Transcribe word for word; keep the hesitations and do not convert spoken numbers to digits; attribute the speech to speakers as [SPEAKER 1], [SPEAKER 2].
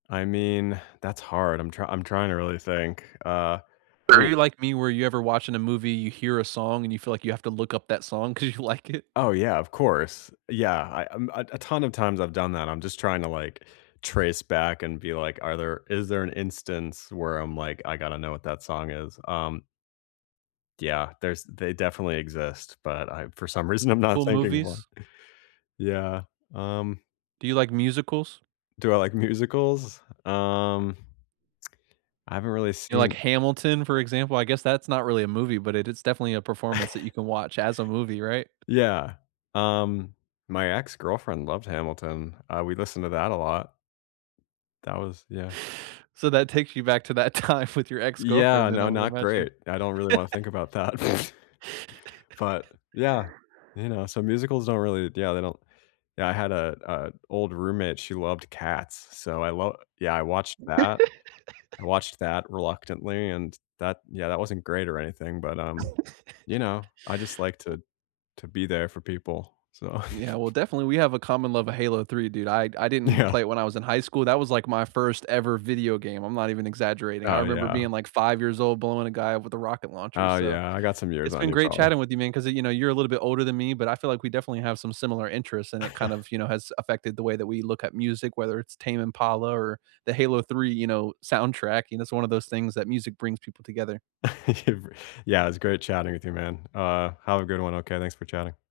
[SPEAKER 1] I mean, that's hard. I'm try I'm trying to really think, uh,
[SPEAKER 2] Are
[SPEAKER 1] woo
[SPEAKER 2] you like me where you ever watching a movie, you hear a song, and you feel like you have to look up that song 'cause you like it?
[SPEAKER 1] Oh, yeah, of course. Yeah, I um, uh, a ton of times I've done that, I'm just trying to, like, trace back, and be like, are there is there an instance where I'm like, "I gotta know what that song is?" Um Yeah, there's they definitely exist, but I for some reason, I'm not
[SPEAKER 2] Cool
[SPEAKER 1] thinking of one.
[SPEAKER 2] movies?
[SPEAKER 1] Yeah, um
[SPEAKER 2] Do you like musicals?
[SPEAKER 1] Do I like musicals, um, I haven't really
[SPEAKER 2] You like
[SPEAKER 1] seen
[SPEAKER 2] Hamilton, for example? I guess that's not really a movie, but it is definitely a performance that you can watch as a movie, right?
[SPEAKER 1] Yeah, um, my ex girlfriend loved Hamilton. Uh, we listened to that a lot. That was yeah.
[SPEAKER 2] So that takes you back to that time with your ex-girlfriend
[SPEAKER 1] Yeah,
[SPEAKER 2] then, I
[SPEAKER 1] no,
[SPEAKER 2] would
[SPEAKER 1] not
[SPEAKER 2] imagine.
[SPEAKER 1] great. I don't really wanna think about that, but yeah. You know, so musicals don't really yeah, they don't yeah, I had a a old roommate, she loved Cats, so I lo yeah, I watched that. I watched that, reluctantly, and that yeah, that wasn't great or anything, but, um, you know, I just like
[SPEAKER 2] We
[SPEAKER 1] to to be there for people, so
[SPEAKER 2] Yeah, well, definitely, we have a common love of Halo 3, dude. I I didn't
[SPEAKER 1] Yeah.
[SPEAKER 2] play it when I was in high school. That was, like, my first ever video game, I'm not even exaggerating. I
[SPEAKER 1] Oh,
[SPEAKER 2] remember
[SPEAKER 1] yeah.
[SPEAKER 2] being, like, five years old blowing a guy up with a rocket launcher,
[SPEAKER 1] Oh,
[SPEAKER 2] so
[SPEAKER 1] yeah, I got some years
[SPEAKER 2] It's
[SPEAKER 1] on
[SPEAKER 2] been
[SPEAKER 1] you,
[SPEAKER 2] great
[SPEAKER 1] probably.
[SPEAKER 2] chatting with you, man, 'cause, uh, you know, you're a little bit older than me, but I feel, like, we definitely have some similar interests, and it kind of, you know, has affected the way that we look at music, whether it's Tame Impala or the Halo 3, you know, soundtrack, you know? It's one of those things that music brings people together.
[SPEAKER 1] It bri Yeah, it was great chatting with you, man. Uh, have a good one, okay? Thanks for chatting.